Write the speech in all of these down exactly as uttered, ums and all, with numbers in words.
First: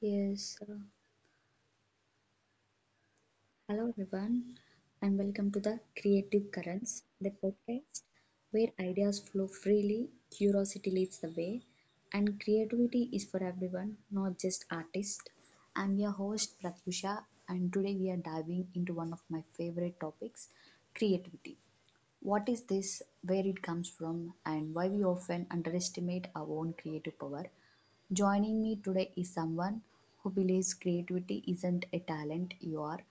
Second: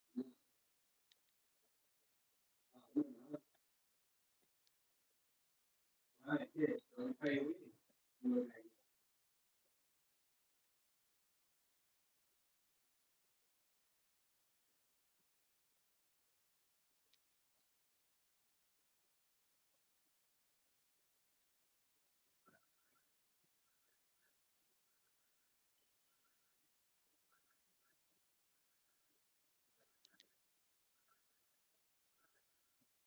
Yes, uh, hello everyone, and welcome to the Creative Currents, the podcast where ideas flow freely, curiosity leads the way, and creativity is for everyone, not just artists. I'm your host Pratyusha, and today we are diving into one of my favorite topics creativity. What is this, where it comes from, and why we often underestimate our own creative power? Joining me today is someone who believes creativity isn't a talent you are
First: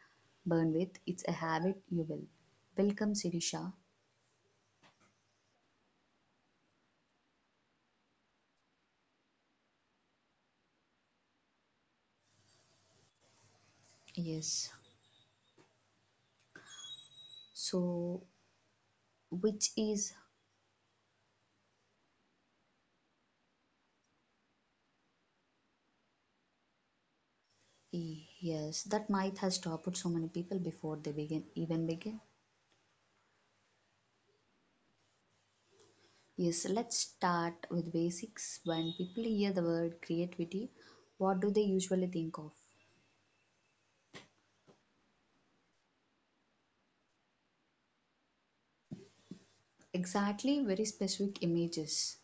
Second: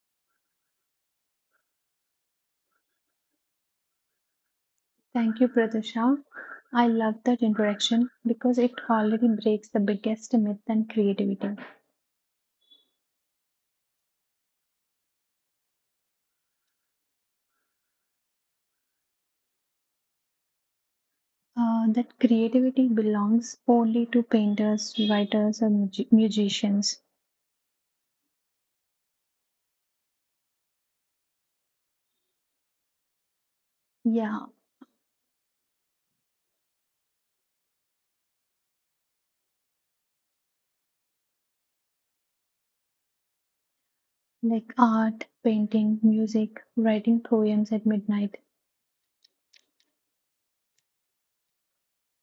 born with, it's a habit you will. Welcome, Sirisha. Thank you, Pratusha. I love that introduction because it already breaks the biggest myth and creativity. Yes, so, which is Uh, that creativity belongs only to painters, writers, or mugi- musicians. yes, that myth has stopped so many people before they begin even begin. Yeah, Yes, let's start with basics. When people hear the word creativity, what do they usually think of? like art, painting, music, writing poems at midnight. Exactly, very specific images.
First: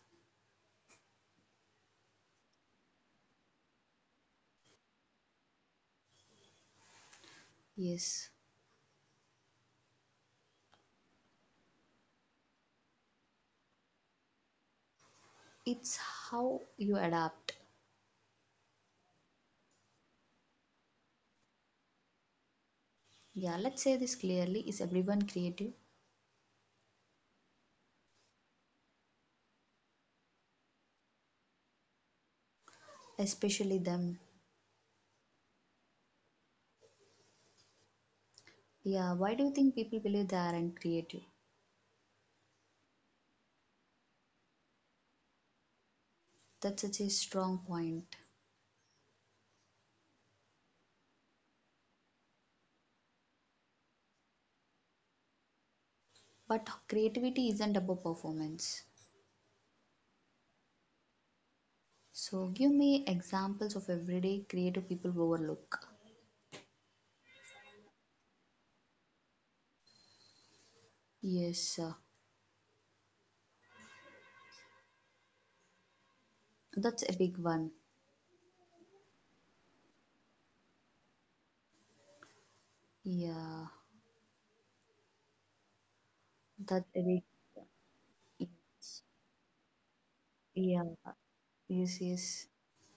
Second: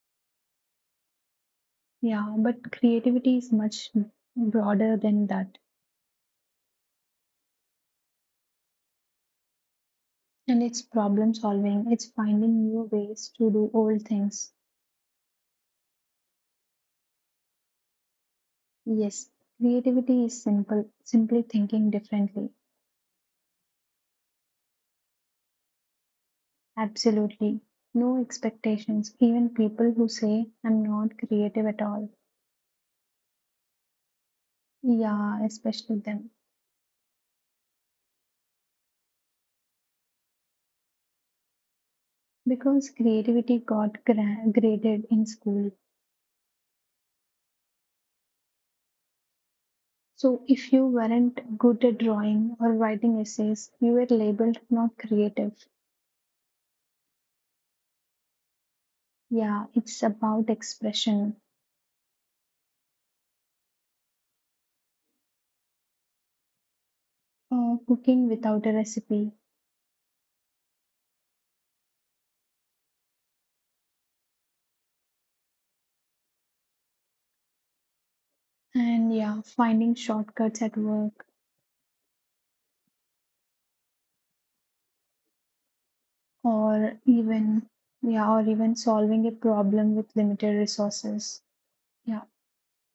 Yeah, but creativity is much broader than that. Yes, And it's problem solving, it's finding new ways to do old things. it's how you adapt. Yes, creativity is simple, simply thinking differently. Yeah, let's say this clearly. Is everyone creative? Absolutely. No expectations. Even people who say, I'm not creative at all. Especially them. Yeah, especially them. Yeah, why do you think people believe they aren't creative? Because creativity got gra- graded in school. That's such a strong point. So if you weren't good at drawing or writing essays, you were labeled not creative. But creativity isn't about performance. Yeah, it's about expression, So, give me examples of everyday creative people overlook. or cooking without a recipe, Yes, uh, that's a big one. and yeah, finding shortcuts at work, Yeah, that's or a big. even yeah, or even solving a problem with limited Yeah, resources. yes, Yeah, yes.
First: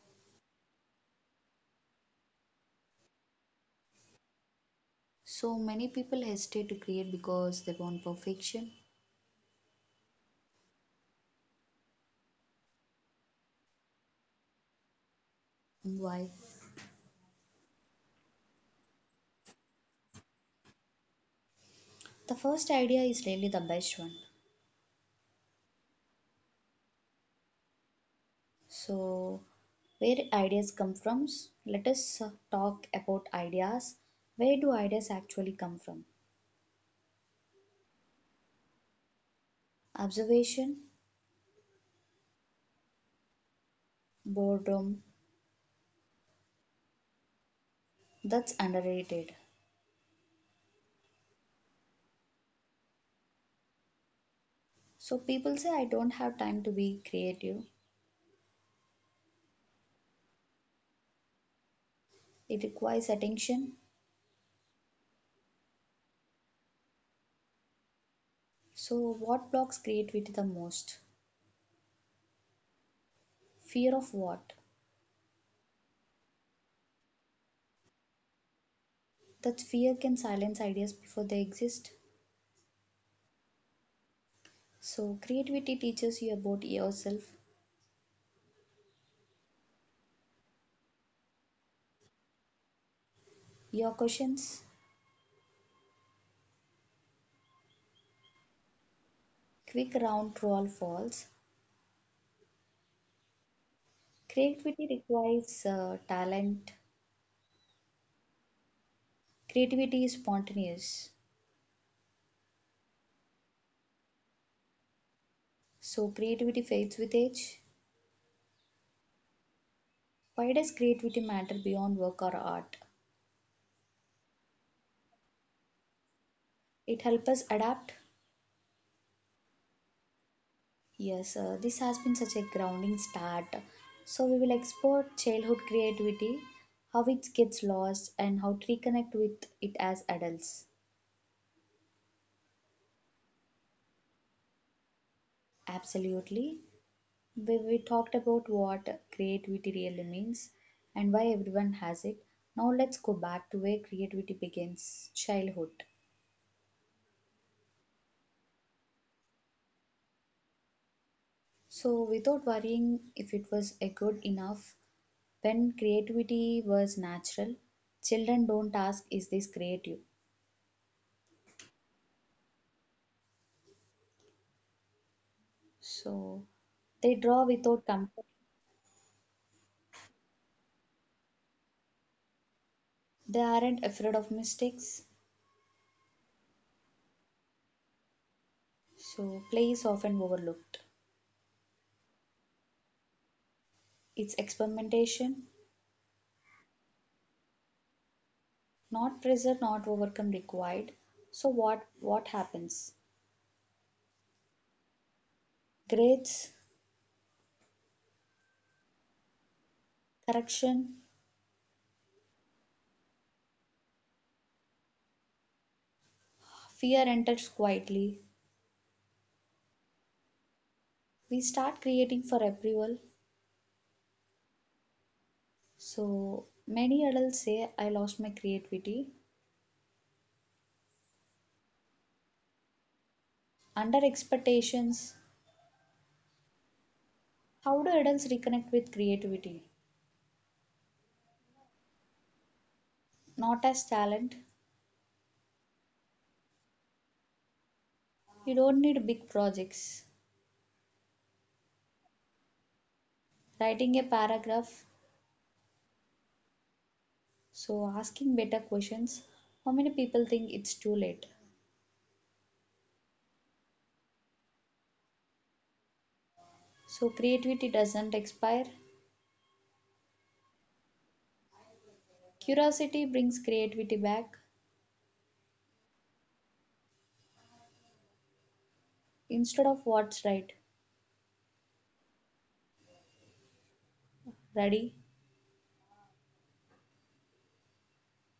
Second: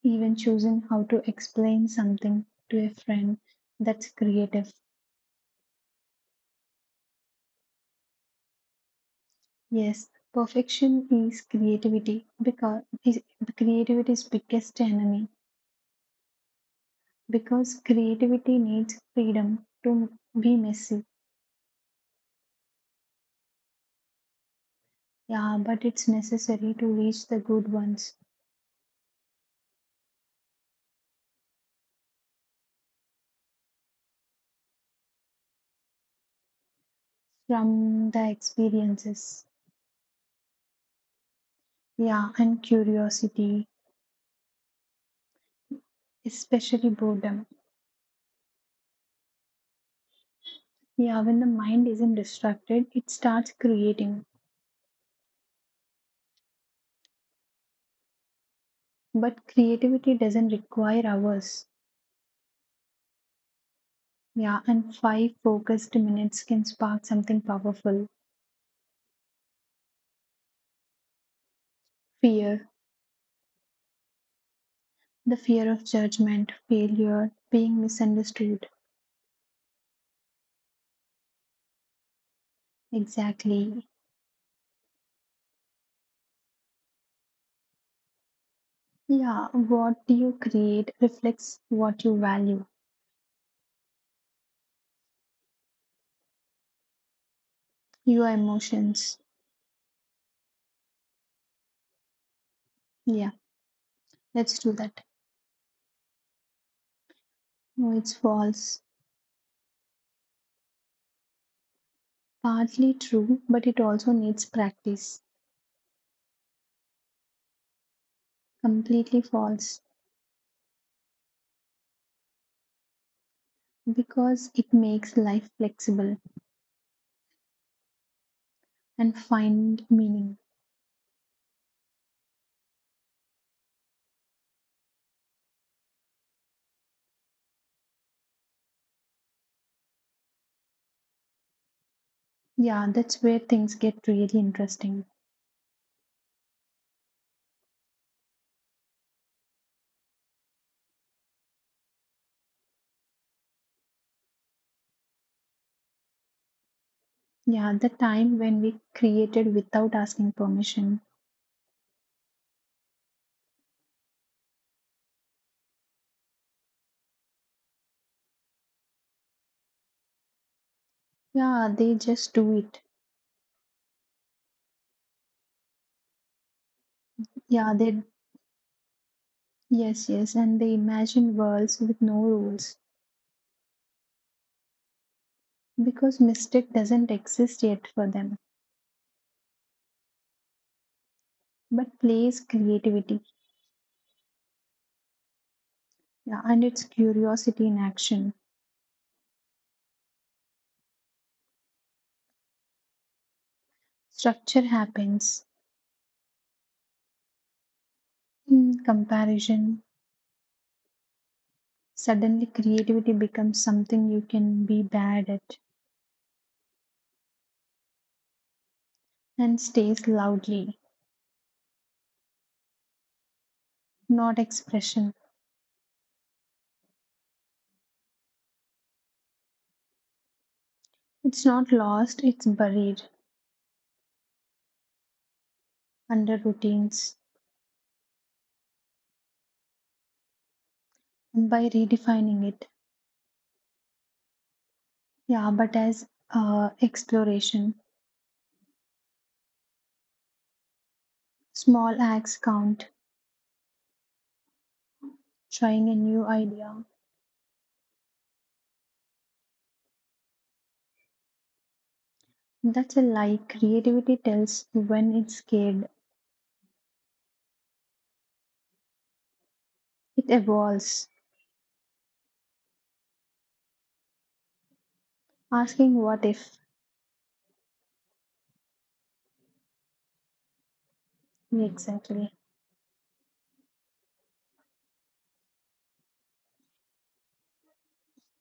even choosing how to explain something to a friend, that's creative. So many people hesitate to create because they want perfection. Yes, perfection is creativity, because is creativity's biggest enemy, Why? because creativity needs freedom to be messy. The first idea is really the best one. Yeah, but it's necessary to reach the good ones. So, where ideas come from? Let us uh, talk about ideas. Where do ideas actually come from? From the experiences, Observation, yeah, and curiosity, boredom, especially boredom. that's underrated. Yeah, when the mind isn't distracted it starts creating. So, people say, I don't have time to be creative. But creativity doesn't require hours. It requires attention. Yeah, and five focused minutes can spark something powerful. So, what blocks creativity the most? Fear. Fear of what? The fear of judgment, failure, being misunderstood. That fear can silence ideas before they exist. Exactly. So, creativity teaches you about yourself, Yeah, what you create reflects what you value, your questions, your emotions. quick round true or false. Yeah, let's do Creativity that. requires uh, talent. No, it's false. Creativity is spontaneous. Partly true, but it also needs practice. So, creativity fades with age. Completely false, Why does creativity matter beyond work or art? because it makes life flexible It helps us adapt. and find meaning. Yes, uh, this has been such a grounding start. So, we will explore childhood creativity, how it gets lost, and how to reconnect with it as adults. Yeah, that's where things get really interesting. Absolutely. We, we talked about what creativity really means and why everyone has it. Now let's go back to where creativity begins childhood. Yeah, the time when we created without asking permission. So, without worrying if it was a good enough, when creativity was natural, children don't ask, is this creative? Yeah, they just do it. So, they draw Yeah, they, without comfort. yes, yes, and they imagine worlds with no rules, They aren't afraid of mistakes. because mistake doesn't exist yet for them. So, play is often overlooked. But play is creativity, It's experimentation, yeah, and it's curiosity in action. not pressure, not overcome required. So what what happens? Structure happens Grades, in comparison. correction, Suddenly, creativity becomes something you can be bad at, fear enters quietly. and stays loudly, We start creating for approval. not expression. So many adults say, I lost my creativity. It's not lost, it's buried. Under expectations, Under routines, how do adults reconnect with creativity? by redefining it. Not as talent. Yeah, but as uh, exploration, You don't need big projects. small acts count, Writing a paragraph, trying a new idea. so asking better questions. How many people think it's too late? That's a lie. Creativity tells when it's scared, So creativity doesn't expire. it evolves. Curiosity brings creativity back Asking what if. instead of what's right. Exactly. Ready?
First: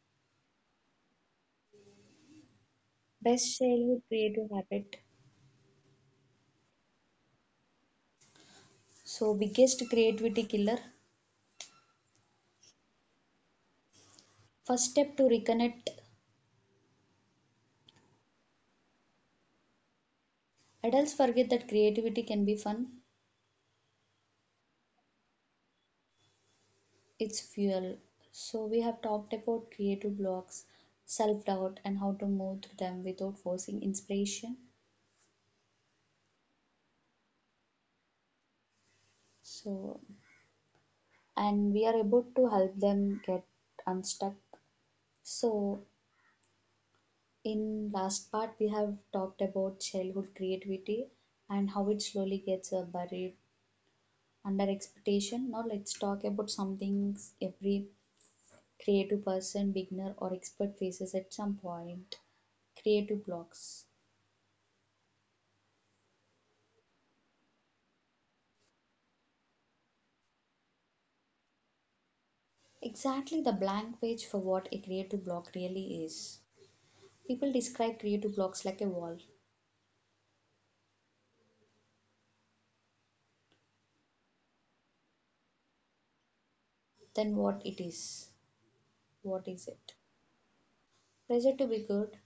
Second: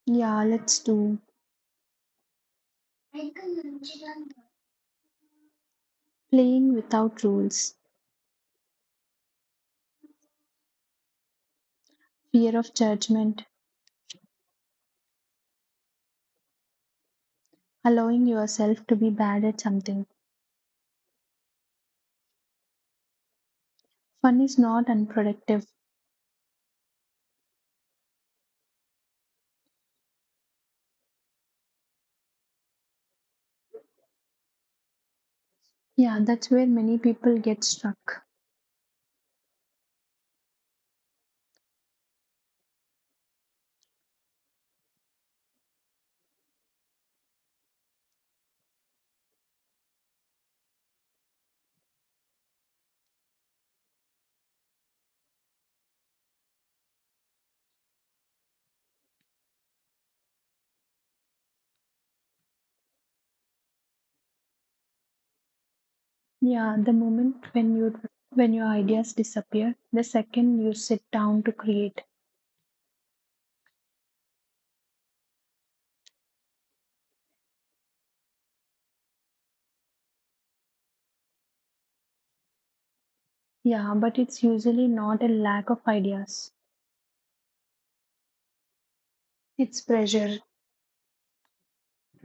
Yeah, let's do. Best daily creative habit. Playing without rules, So, biggest creativity killer. fear of judgment, First step to reconnect. allowing yourself to be bad at something. Adults forget that creativity can be fun, Fun is not unproductive. it's fuel. So, we have talked about creative blocks, self doubt, and how to move through them without forcing inspiration. Yeah, that's where many people get stuck. So, and we are able to help them get unstuck. So, in last part, we have talked about childhood creativity and how it slowly gets uh, buried under expectation. Now let's talk about something every creative person, beginner or expert faces at some point. Creative blocks. Yeah, the moment when you when your ideas disappear, the second you sit down to create. Exactly the blank page for what a creative block really is. People describe creative blocks like a wall. Yeah, but it's usually not a lack of ideas. Then what it is? What is It's it? pressure. Pressure to be good.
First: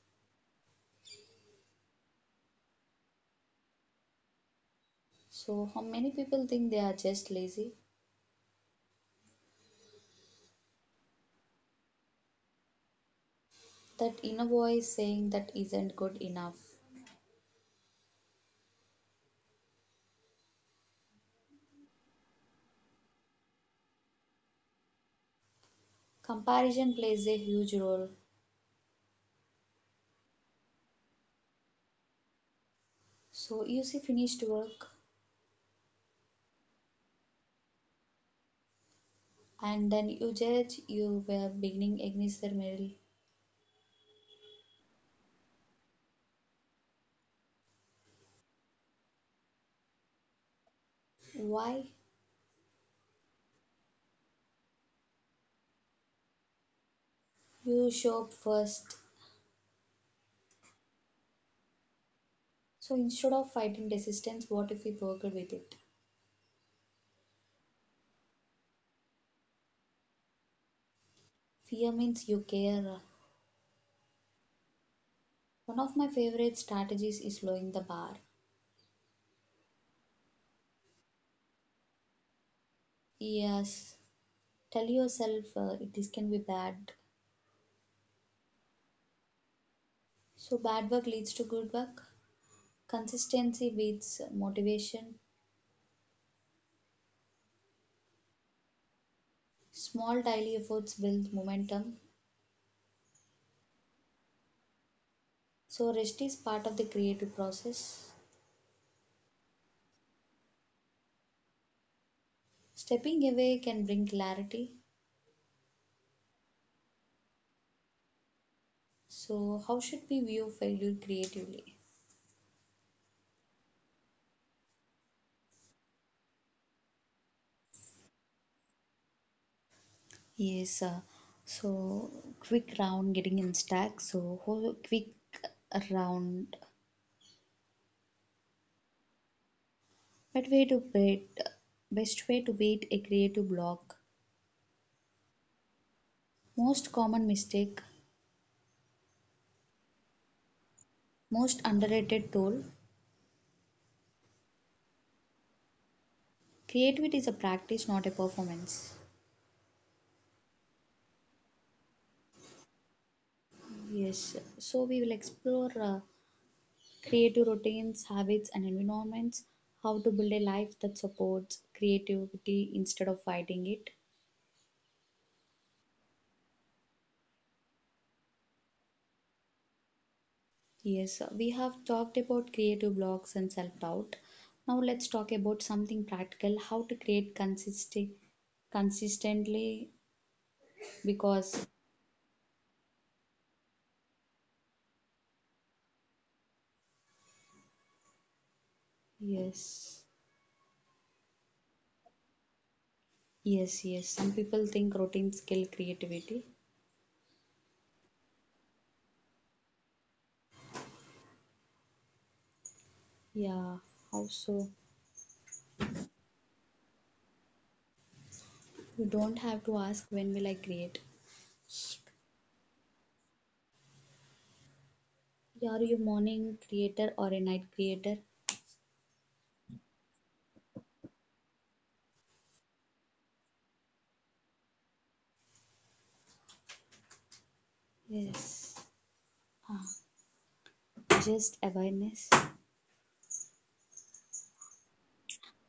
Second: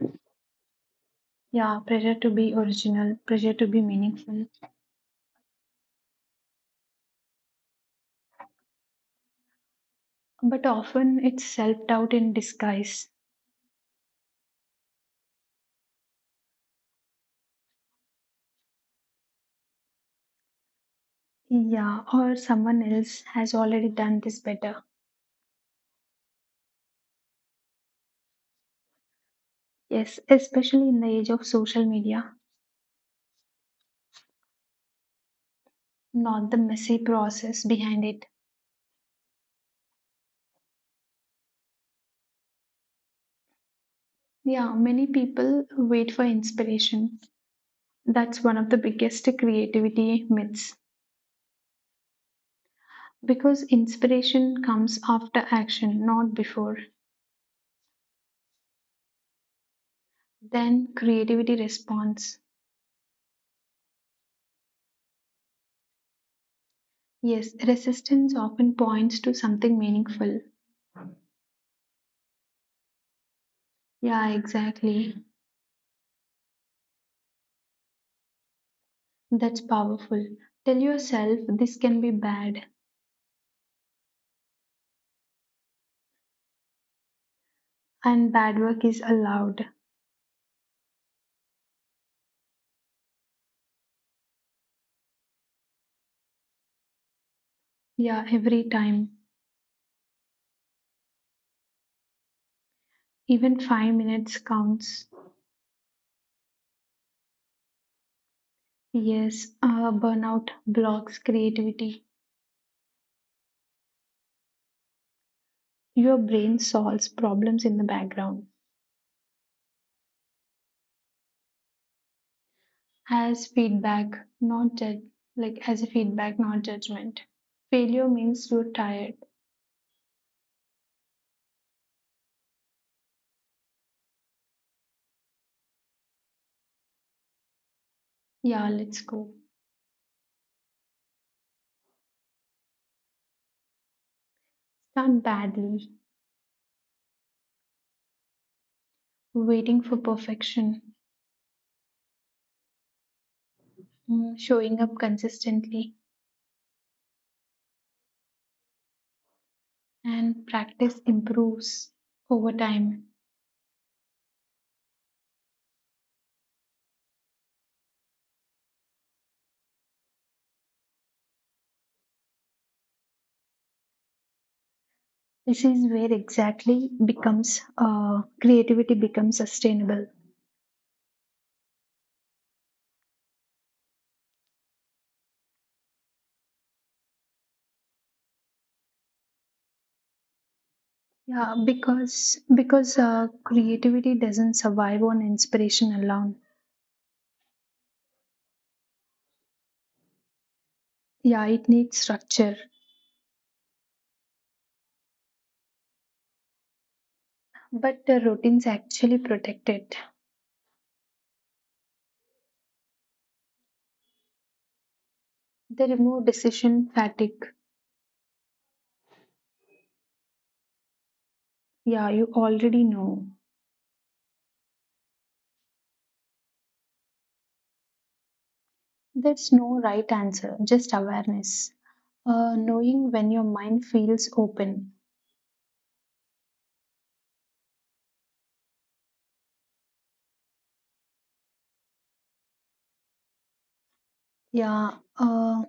Yeah, pressure to be original, pressure to be meaningful. So how many people think they are just lazy? But often it's self-doubt in disguise. That inner voice saying that isn't good enough. Yeah, or someone else has already done this better. Comparison plays a huge role. Yes, especially in the age of social media, So you see finished work not the messy process behind it. and then you judge you were beginning against their metal. Yeah, many people wait for inspiration. That's one of the biggest creativity myths, Why because inspiration comes after action, not before. you show up first, Then creativity responds. so instead of fighting resistance, what if we worked with it? Yes, resistance often points to something meaningful. Fear means you care. Yeah, exactly. One of my favorite strategies is lowering the bar. That's powerful. Tell yourself this can be bad, Yes, tell yourself uh, this can be bad, and bad work is allowed. so bad work leads to good work. Consistency beats motivation. Yeah, every time. Small daily efforts build momentum, Even five minutes counts. so rest is part of the creative process. Yes, uh, burnout blocks creativity. Stepping away can bring clarity. Your brain solves problems in the background So, how should we view failure creatively? as feedback, not judge, like as a feedback, not judgment. Failure means you're tired. Yes, uh, so quick round getting in stack. So whole quick round. Yeah, let's go. Best way to beat, best way to beat a creative block. Start badly, Most common mistake, waiting for perfection, most underrated tool. mm, showing up consistently, Creativity is a practice, not a performance. and practice improves over time. Yes, so we will explore uh, creative routines, habits, and environments. How to build a life that supports creativity instead of fighting it. This is where exactly becomes uh, creativity becomes sustainable. Yes, we have talked about creative blocks and self doubt. Now let's talk about something practical how to create consistent consistently Yeah, because because because uh, creativity doesn't survive on inspiration alone. yes, Yeah, it needs structure. yes, yes, some people think routines kill creativity. But the routines actually protect it. Yeah, how so? They remove decision fatigue. You don't have to ask when will I create. Yeah, you already know. You are you morning creator or a night creator? There's no right answer, just awareness. Uh, knowing when your mind feels open. Yes, ah, just awareness. Yeah, uh,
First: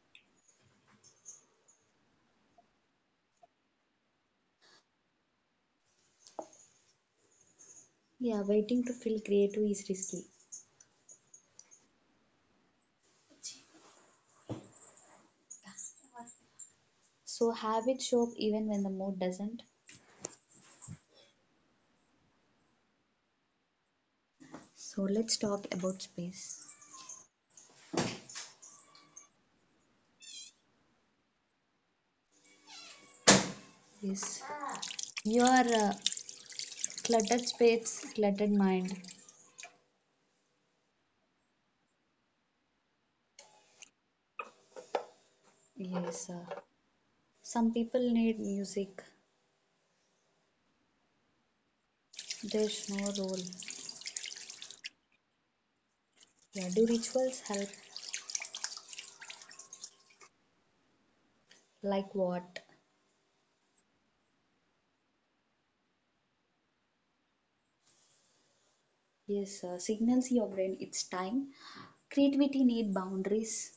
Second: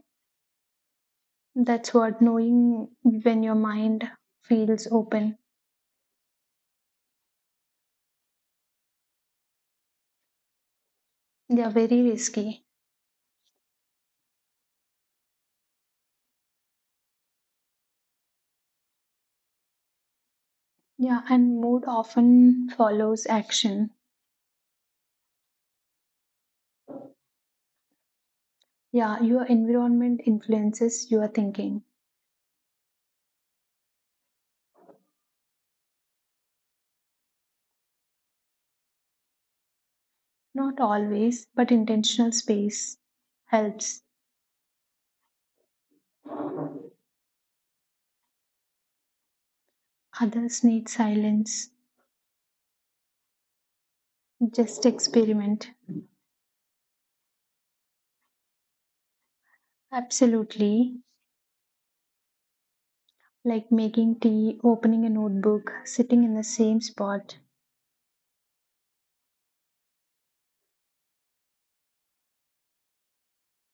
that's what knowing when your mind feels open. Yeah, waiting to feel creative is risky. They are very risky. So have it show up even when the mood doesn't. Yeah, and mood often follows action. So let's talk about space. Yeah, your environment influences your thinking. Yes. Your uh, cluttered space, cluttered mind. Not always, but intentional space helps. Yes, uh, some people need music. Others need silence. There's no rule. Just experiment. Yeah, do rituals help? Absolutely. Like what? Like making tea, opening a notebook, sitting in the same spot. Yes, uh, signals your brain it's time. Creativity need boundaries.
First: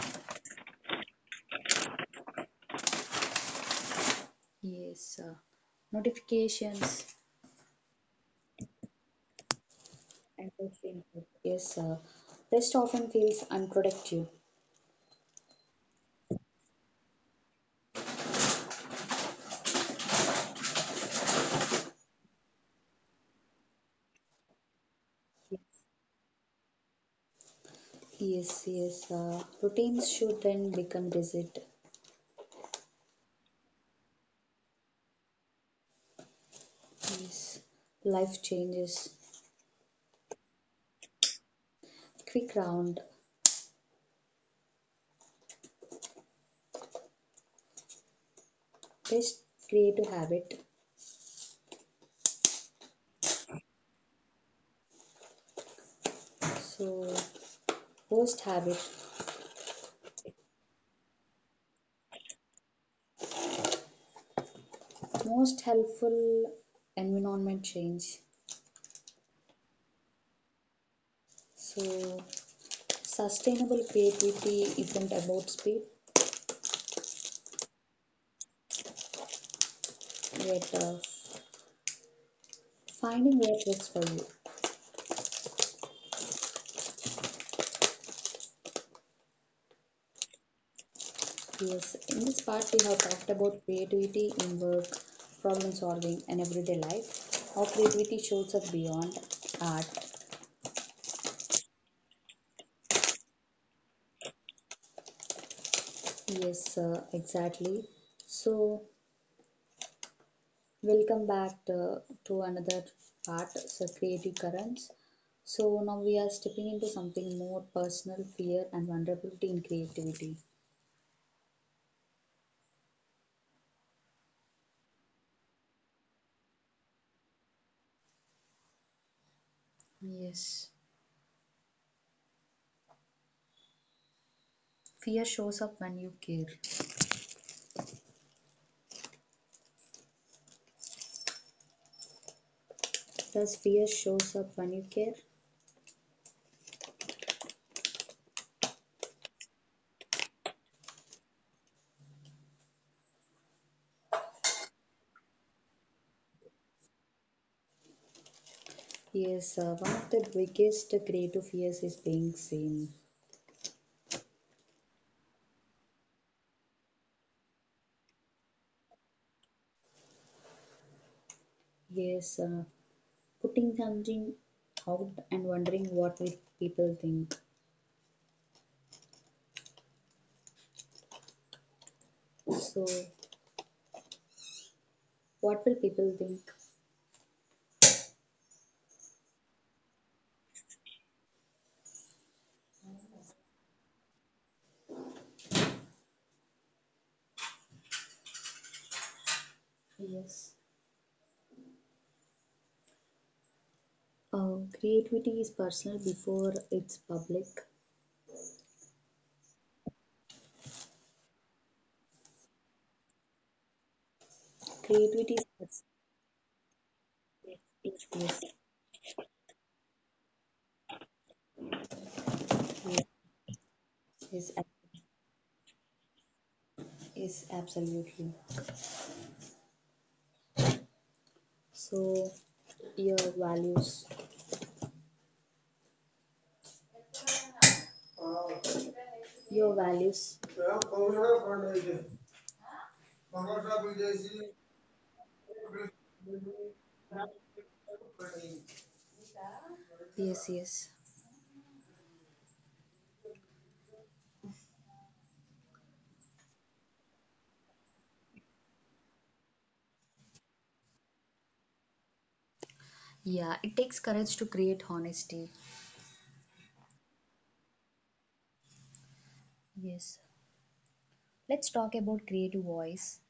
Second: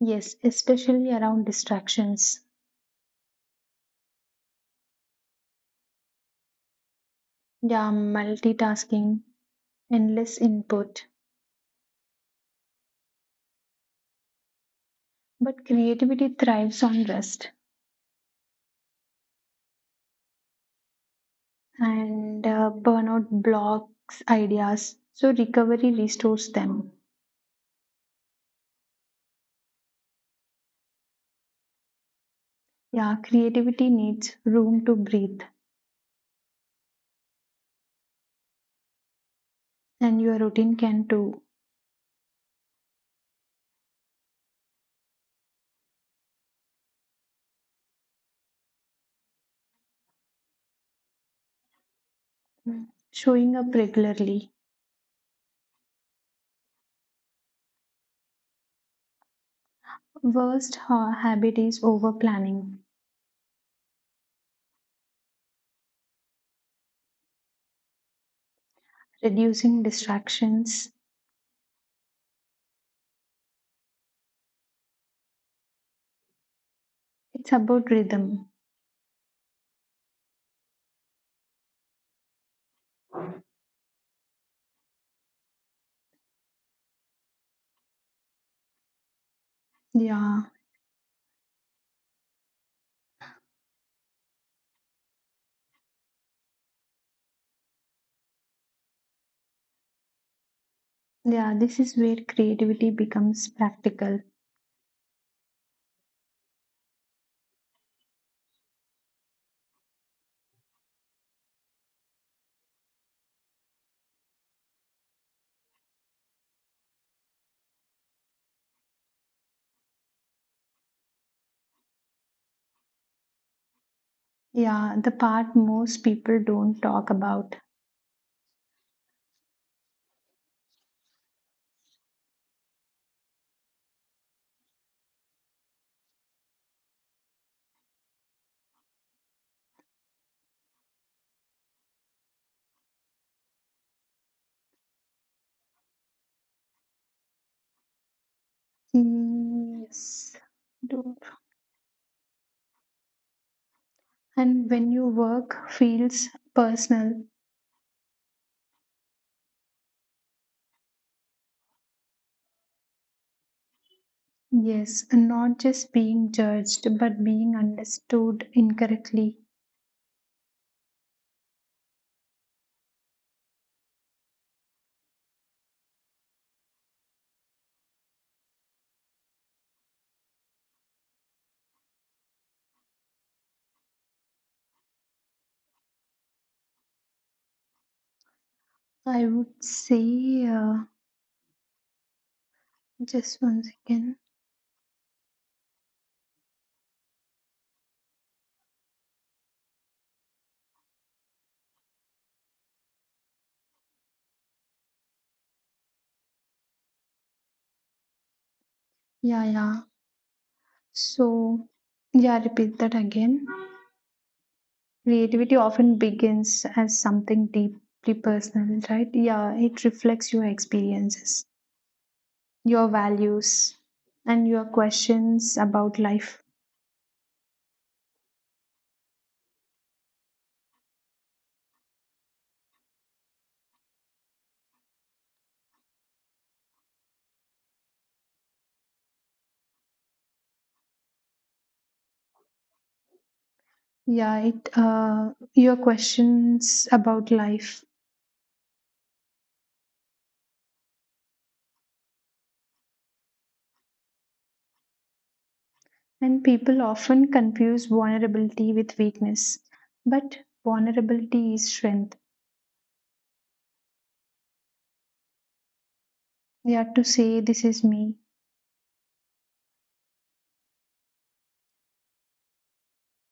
Yes, especially around distractions. Yes, uh, notifications Yeah, multitasking, endless and those input. input. Yes, uh, rest often feels unproductive. But creativity thrives on rest, and uh, burnout blocks ideas, so Yes. recovery restores them. Yes, yes. Uh, routines should then become rigid. Yeah, creativity needs room to breathe, Yes. Life changes. and your routine can too. Quick round. Best creative habit. Showing up regularly. So, worst habit. Worst ha- habit is over planning, Most helpful environment change. reducing distractions. So, sustainable creativity isn't about speed, It's about rhythm. yet uh, finding what works for you. Yeah, Yes, in this part we have talked about creativity in work, problem solving, and everyday life. How creativity shows up beyond art. yeah, this is where creativity becomes practical. Yes, uh, exactly. So, welcome back uh, to another part, so creative currents. So now we are stepping into something more personal, fear, and vulnerability in creativity. Yeah, the part most people don't talk about. Yes. Fear shows up when you care. Does fear shows up when you care? Mm, yes. Do- And when your work feels personal, Yes, uh, one of the biggest creative fears is being seen. yes, and not just being judged but being understood incorrectly. Yes, uh, putting something out and wondering what will people think. So, what will people think? I would say, uh, just once again. Yes. Uh, creativity is personal before it's public. Yeah, yeah. So, yeah, repeat that again. Creativity is Creativity personal. often begins as something It's deeply yes. personal, right? Yeah, it reflects your experiences, your Yes, values, and yes, your ab- questions about life. yes, absolutely. So, your values. Your values. Yeah, it uh, your questions about life. Yes, yes. And people often confuse vulnerability with weakness, but vulnerability is strength. Yeah, it takes courage to create honesty. Yeah, to say this is me. Yes. Let's talk about creative voice.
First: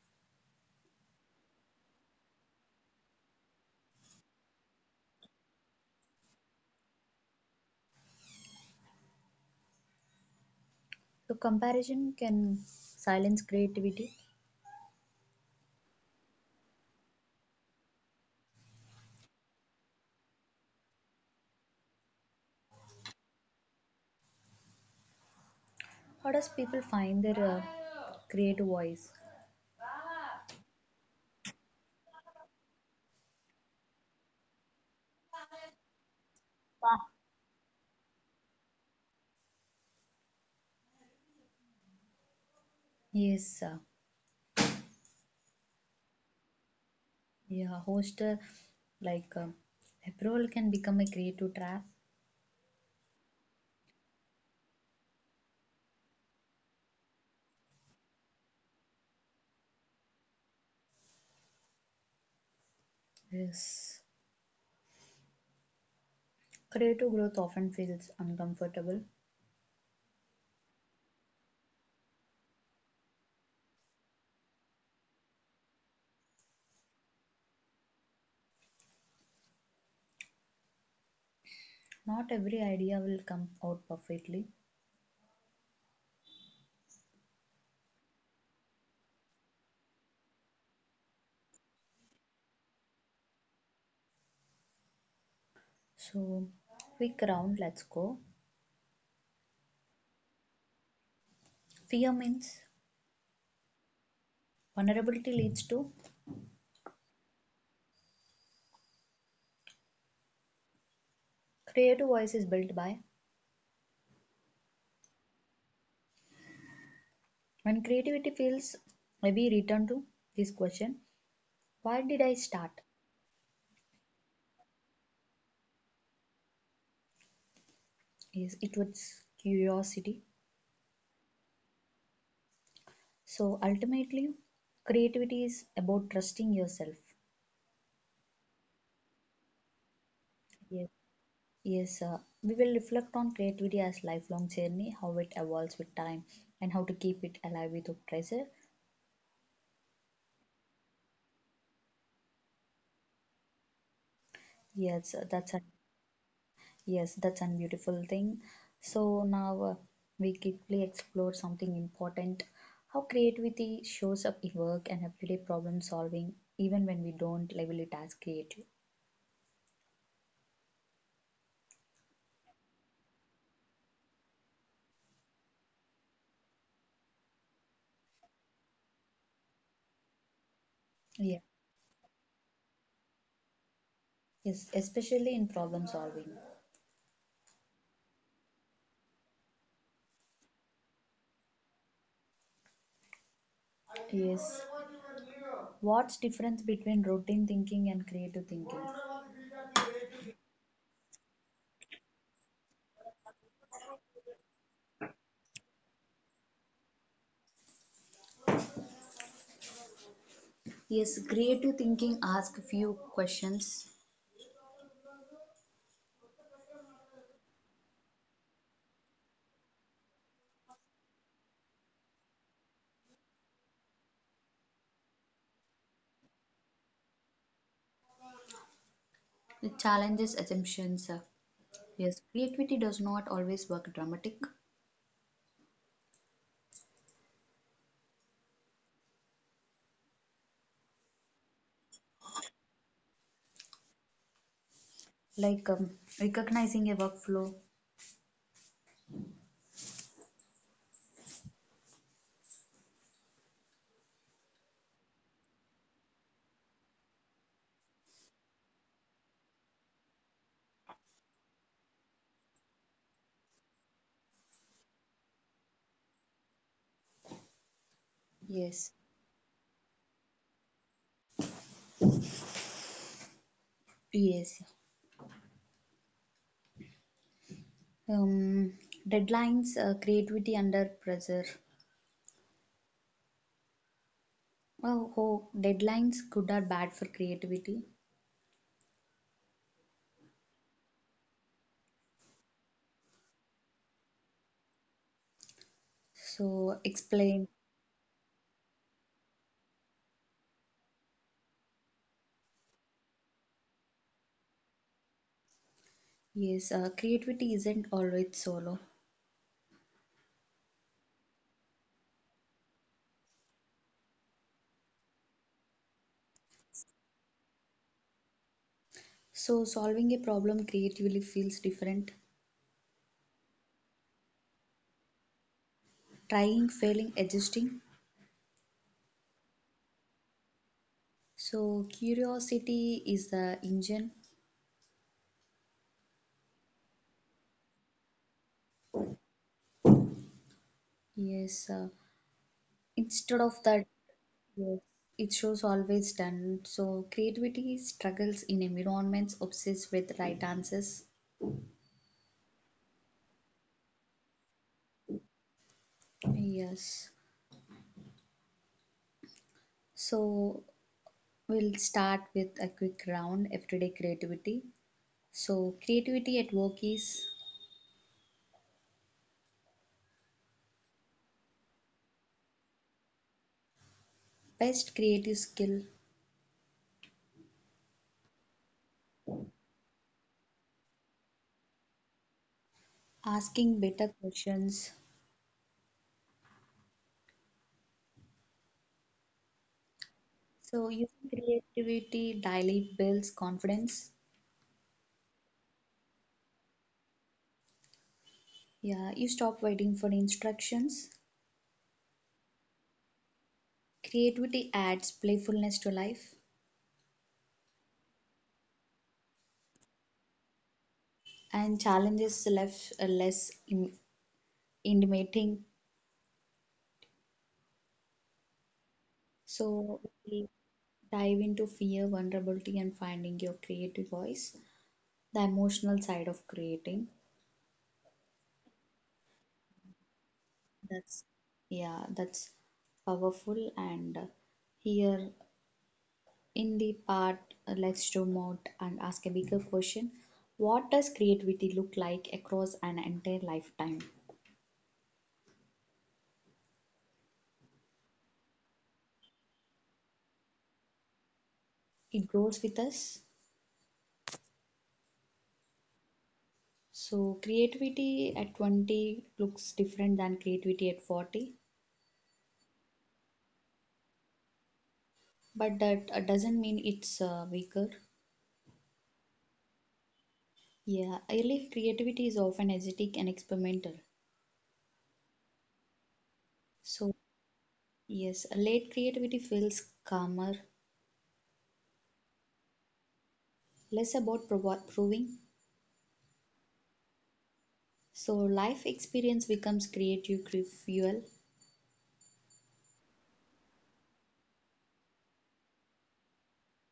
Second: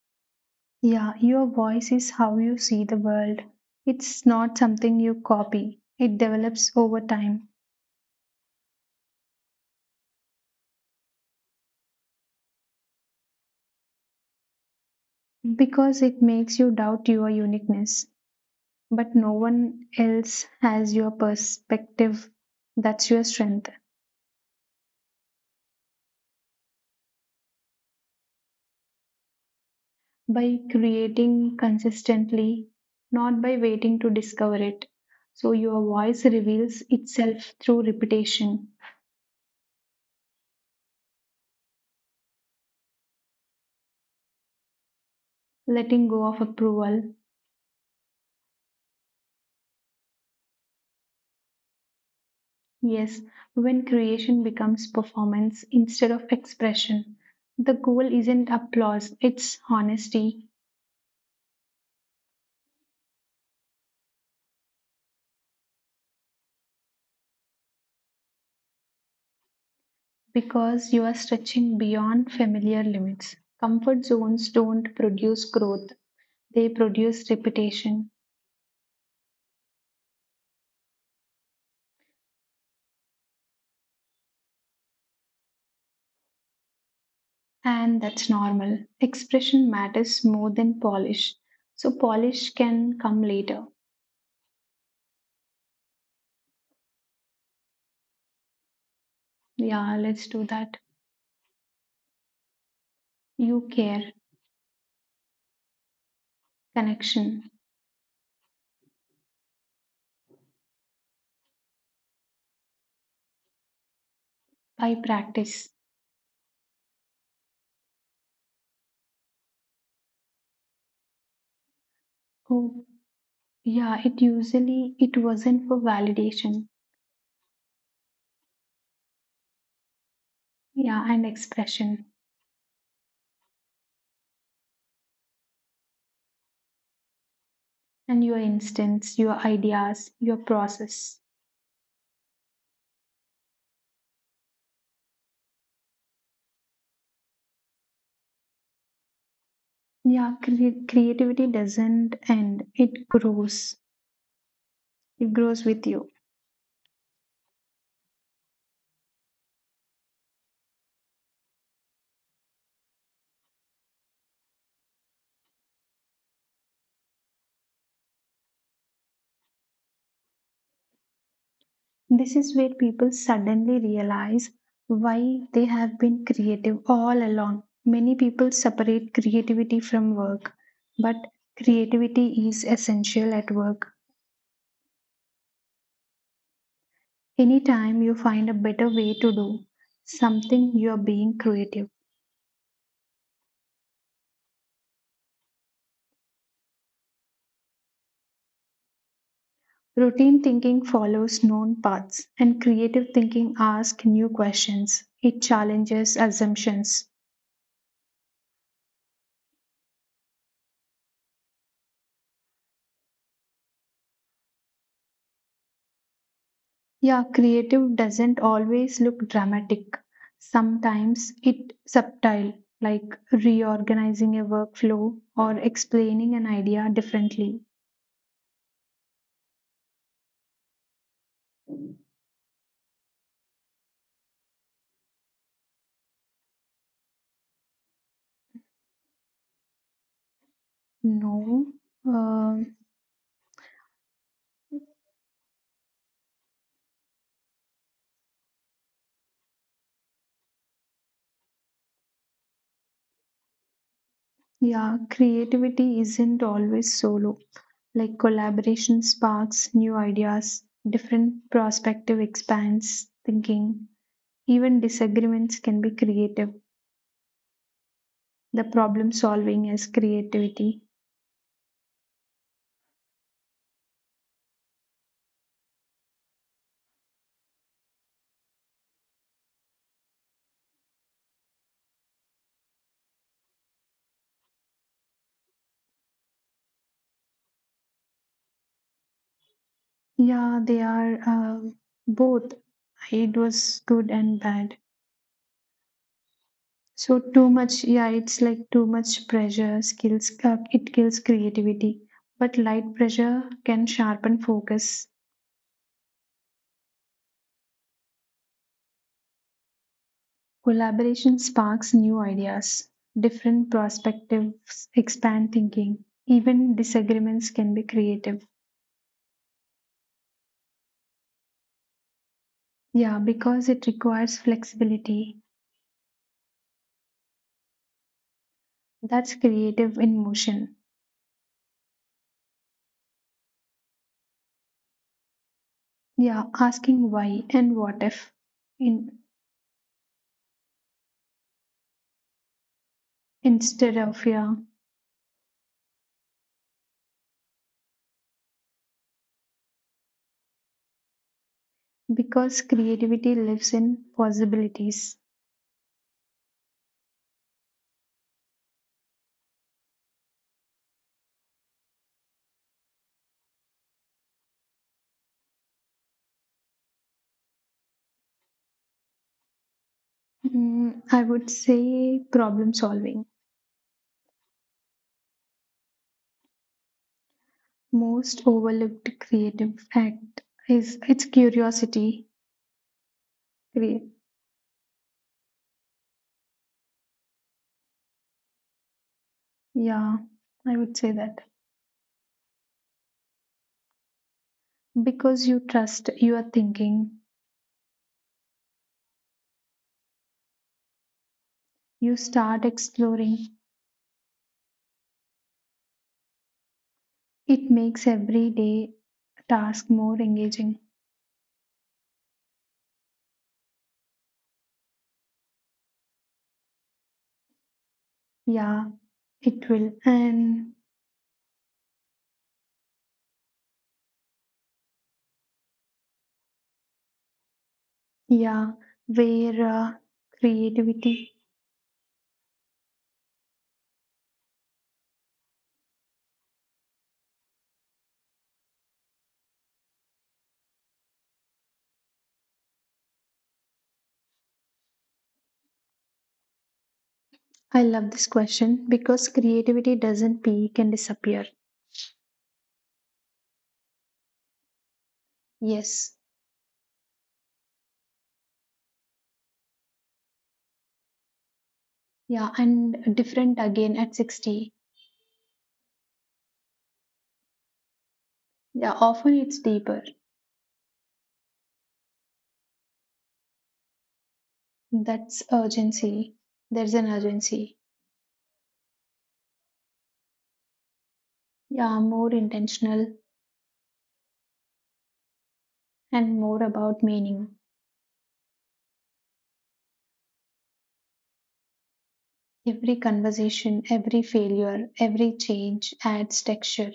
Yeah, your voice is how you see the world. It's not something you copy, it develops over time, So, comparison can silence creativity. because it makes you doubt your uniqueness. But no one else has your perspective. That's your strength. How does people find their uh, creative voice? By creating consistently, not by waiting to discover it. So, your voice reveals itself through repetition, Yes, uh, letting go of approval. yeah, host uh, like uh, approval can become a creative trap. Yes, when creation becomes performance instead of expression, the goal isn't applause, it's honesty, Yes. Creative growth often feels uncomfortable. because you are stretching beyond familiar limits. Comfort zones don't produce growth, they produce repetition, Not every idea will come out perfectly. and that's normal. Expression matters more than polish, so polish can come later. So, quick round, let's go. Yeah, let's do that. Fear means You care, vulnerability leads to connection, creative voices built by. by practice. When creativity feels heavy, return to this question why did I start? Oh, yeah, it usually it wasn't for validation, Is it was curiosity. yeah, and expression, So, ultimately, creativity is about trusting yourself. and your instincts, your ideas, your Yes. process. Yes, uh, we will reflect on creativity as lifelong journey, how it evolves with time, and how to keep it alive without pressure. Yeah, cre- creativity doesn't end; it grows. Yes, uh, It that's grows it. with you. Yes, that's a beautiful thing. So now uh, we quickly explore something important how creativity shows up in work and everyday problem solving, even when we don't label it as creative. This is where people suddenly realize why they have been creative all along. Many people separate creativity from work, but Yeah. creativity is essential at work. Yes, especially in problem solving. Anytime you find a better way to do something, you are being creative. Yes. What's difference between routine thinking and creative thinking? Routine thinking follows known paths, and creative thinking asks new questions. It challenges assumptions. Yes, creative thinking asks few questions. Yeah, creative doesn't always look dramatic. Sometimes it's subtle, like reorganizing a workflow or explaining an idea differently. It challenges assumptions. Yes, creativity does not always work dramatic. No, uh, Like um, recognizing a workflow. yeah, creativity isn't always solo. Like collaboration sparks new ideas, different perspective expands thinking. Even disagreements can be creative. The Yes, problem solving is creativity. yes. Um, Deadlines, uh, creativity under pressure. Oh, oh, deadlines good or bad for creativity. Yeah, they are uh, both. It was good and bad. So So explain. too much, yeah, it's like too much pressure skills. Uh, it kills creativity, but light pressure can sharpen focus. Yes, uh, creativity isn't always solo. Collaboration sparks new ideas, different perspectives expand thinking, even disagreements can be creative. So solving a problem creatively feels different. Yeah, because it requires flexibility. Trying, failing, adjusting. That's creative in motion. So curiosity is the engine. Yeah, asking why and what if in, Yes, uh, instead of that instead of yeah, yes, it shows always done. So creativity struggles in environments obsessed with right answers. because creativity lives in possibilities. Yes. So we'll start with a quick round everyday creativity. So creativity at work is Mm, I would say problem solving. best creative skill, Most overlooked creative act is its curiosity. asking Crea- better questions. Yeah, I So would say using that. creativity daily builds confidence. Because you trust your thinking, Yeah, you stop waiting for instructions. you start exploring. Creativity adds playfulness to life. It makes every day task more engaging. And challenges left uh, less in- intimidating. Yeah, it will. So we And dive into fear, vulnerability, and finding your creative voice, the emotional side of creating. yeah, where uh, That's creativity? yeah, that's powerful. And uh, here in the part, uh, let's zoom out and ask a bigger question. What does creativity look like across an entire lifetime? I love this question because creativity doesn't peak and disappear. It grows with us. Yes. So, creativity at twenty looks different than creativity at forty, Yeah, and different again at sixty. but that uh, doesn't mean it's uh, weaker. Yeah, often it's deeper. Yeah, early creativity is often aesthetic and experimental. That's urgency. There's an So, urgency. yes, late creativity feels calmer, Yeah, more intentional less about provo- proving. and more about meaning. So, life experience becomes creative cre- fuel. Every conversation, every failure, every change adds texture.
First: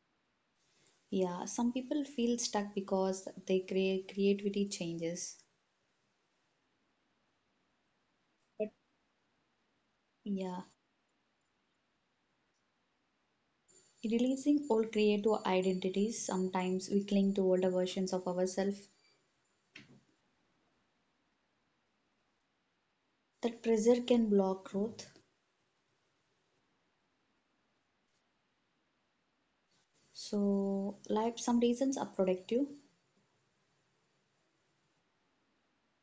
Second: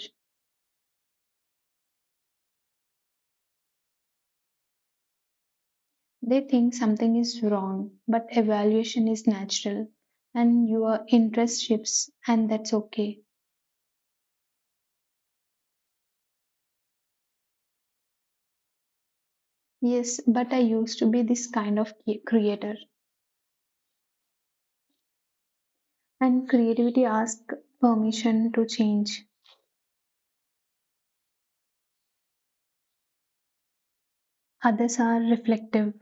Yeah, some people feel stuck because their crea- creativity changes. They think something is wrong, but But evaluation is natural, yeah, and your interest shifts, and that's okay. releasing old creative identities, sometimes we cling to older versions of ourselves. Yes, but I used to be this kind of cre- creator, That pressure can block growth. and creativity asks permission to change. So, like some reasons are productive, Others are reflective.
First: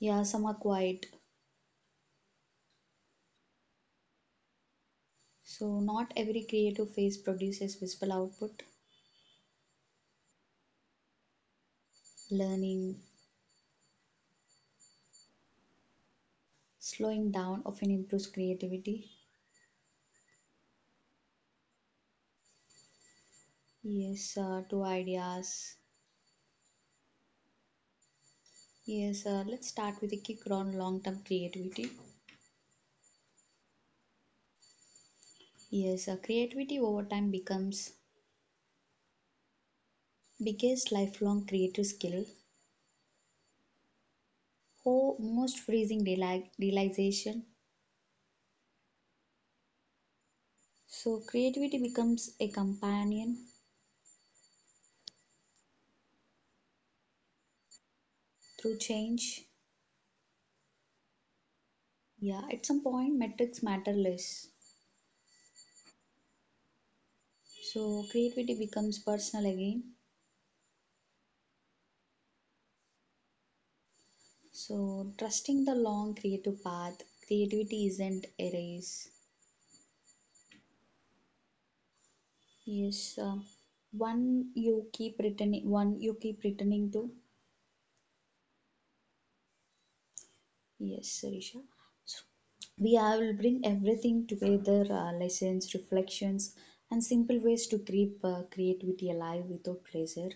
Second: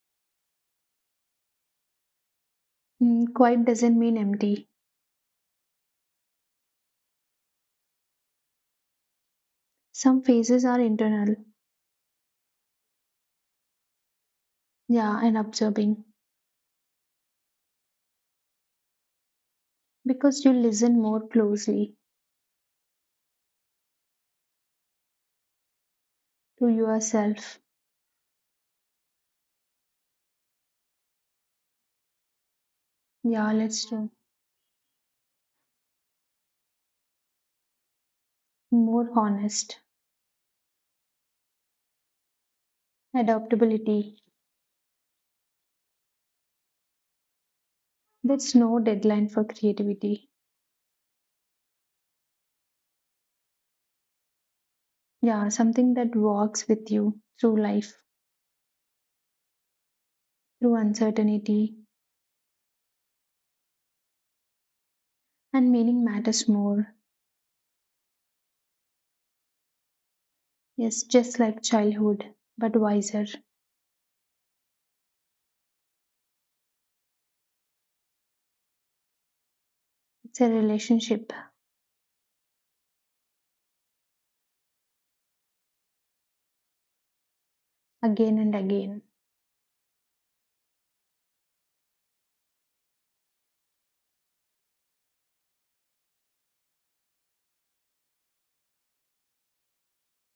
yeah, some are quiet. Mm, quiet doesn't mean empty. So, not every creative phase produces visible output. Some phases are internal, Learning, yeah, and observing, slowing down often improves creativity. because you listen more closely. Yes, uh, two ideas. To yourself. Yes, uh, let's start with a kick around long term creativity. Yeah, let's do. Yes, uh, creativity over time becomes More honest biggest lifelong creative skill adaptability. most freezing reali- realization. That's no deadline for creativity. So creativity becomes a companion Yeah, something that walks with you through life, through change. through uncertainty, Yeah, at some point metrics matter less. and meaning matters more. So creativity becomes personal again. Yes, just like childhood, but wiser. So trusting the long creative path, creativity isn't a race. It's a relationship Yes, uh, one you keep returning, one you keep returning to. again and again. Yes, Sarisha. So we I will bring everything together uh, lessons, reflections, and simple ways to keep uh, creativity alive without pressure.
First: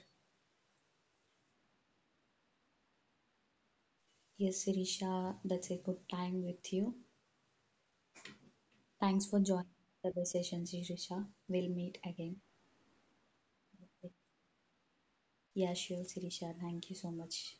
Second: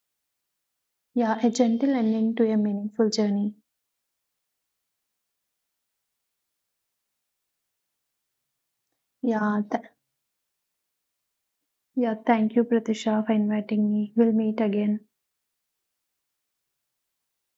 Yeah, a gentle ending to a meaningful journey. Yes, Sirisha, that's a good time with you. Thanks for Yeah, joining th- the session, Sirisha. We'll meet yeah. again. Thank you, Pratisha, for inviting me. We'll meet again. Yeah, sure, Sirisha. Thank you so much.